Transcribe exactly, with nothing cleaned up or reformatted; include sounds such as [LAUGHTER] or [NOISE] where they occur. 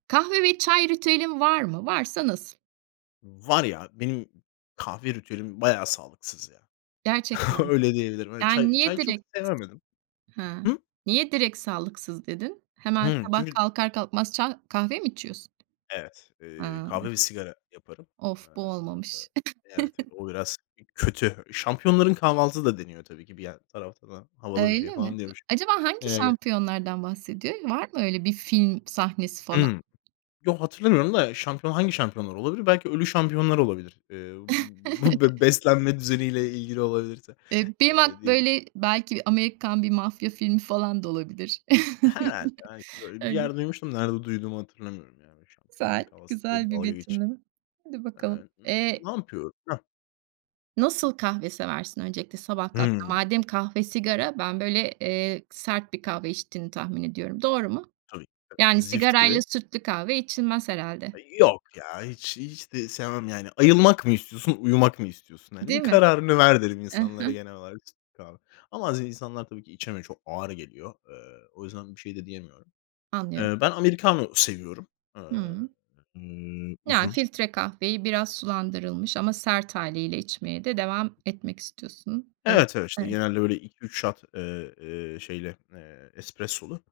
Kahve ve çay ritüelin var mı? Varsa nasıl? Var ya, benim kahve ritüelim bayağı sağlıksız ya. Gerçekten mi? Öyle diyebilirim evet. Yani Çay niye çay çok direkt sevemedim. Hı, Hı? niye direkt sağlıksız dedin? Hemen Hımm. sabah Çünkü kalkar kalkmaz çay kahve mi içiyorsun? Evet, eee, Ay. kahve ve sigara yaparım. Of, bu Iıı, olmamış. evet, [CHUCKLES] o biraz kötü. Şampiyonların kahvaltısı da deniyor tabii ki. Bir yan taraftan havalı bir şey Öyle mi? Eee, falan diyormuşum. acaba hangi Eee şampiyonlardan bahsediyor? Var mı öyle bir film sahnesi falan? Hımm. Yo, hatırlamıyorum da şampiyon, hangi şampiyonlar olabilir? Belki ölü şampiyonlar olabilir. Eee, bu be [CHUCKLES] beslenme düzeniyle ilgili olabilirse, Eee, benim eee, ak diye düşünüyorum. böyle, belki bir Amerikan bir mafya filmi falan da olabilir. Herhâlde [CHUCKLES] belki böyle bir Öyle. yer duymuştum. Nerede duyduğumu hatırlamıyorum yani. Şampiyonların Güzel, kahvaltısı diye güzel bir dalga geçiyor. betimleme. Hadi Eee, bakalım. ımm, Eee ne yapıyor? Hah? Nasıl kahve seversin öncelikle, sabah kalktığında? Hımm. Madem kahve sigara, ben böyle, eee, sert bir kahve içtiğini tahmin ediyorum. Doğru mu? Tabii tabii. Yani Zift sigarayla gibi sütlü kahve içilmez herhâlde. Yok ya, hiç hiç de sevmem yani. Ayılmak mı istiyorsun? Uyumak mı istiyorsun hani? Değil Bir mi? kararını ver derim Hı hı. insanlara genel olarak, sütlü kahve. Ama bazı insanlar tabii ki içemiyor, çok ağır geliyor. Eee, o yüzden bir şey de diyemiyorum. Anlıyorum. Eee, ben americano seviyorum. Aaa, Hımm. ııı, Ya, uzun. filtre kahveyi biraz sulandırılmış ama sert hâliyle içmeye de devam etmek istiyorsun, ııı, Evet, evet. İşte evet. genelde böyle iki üç shot, eee, eee, şeyli, eee, espressolu.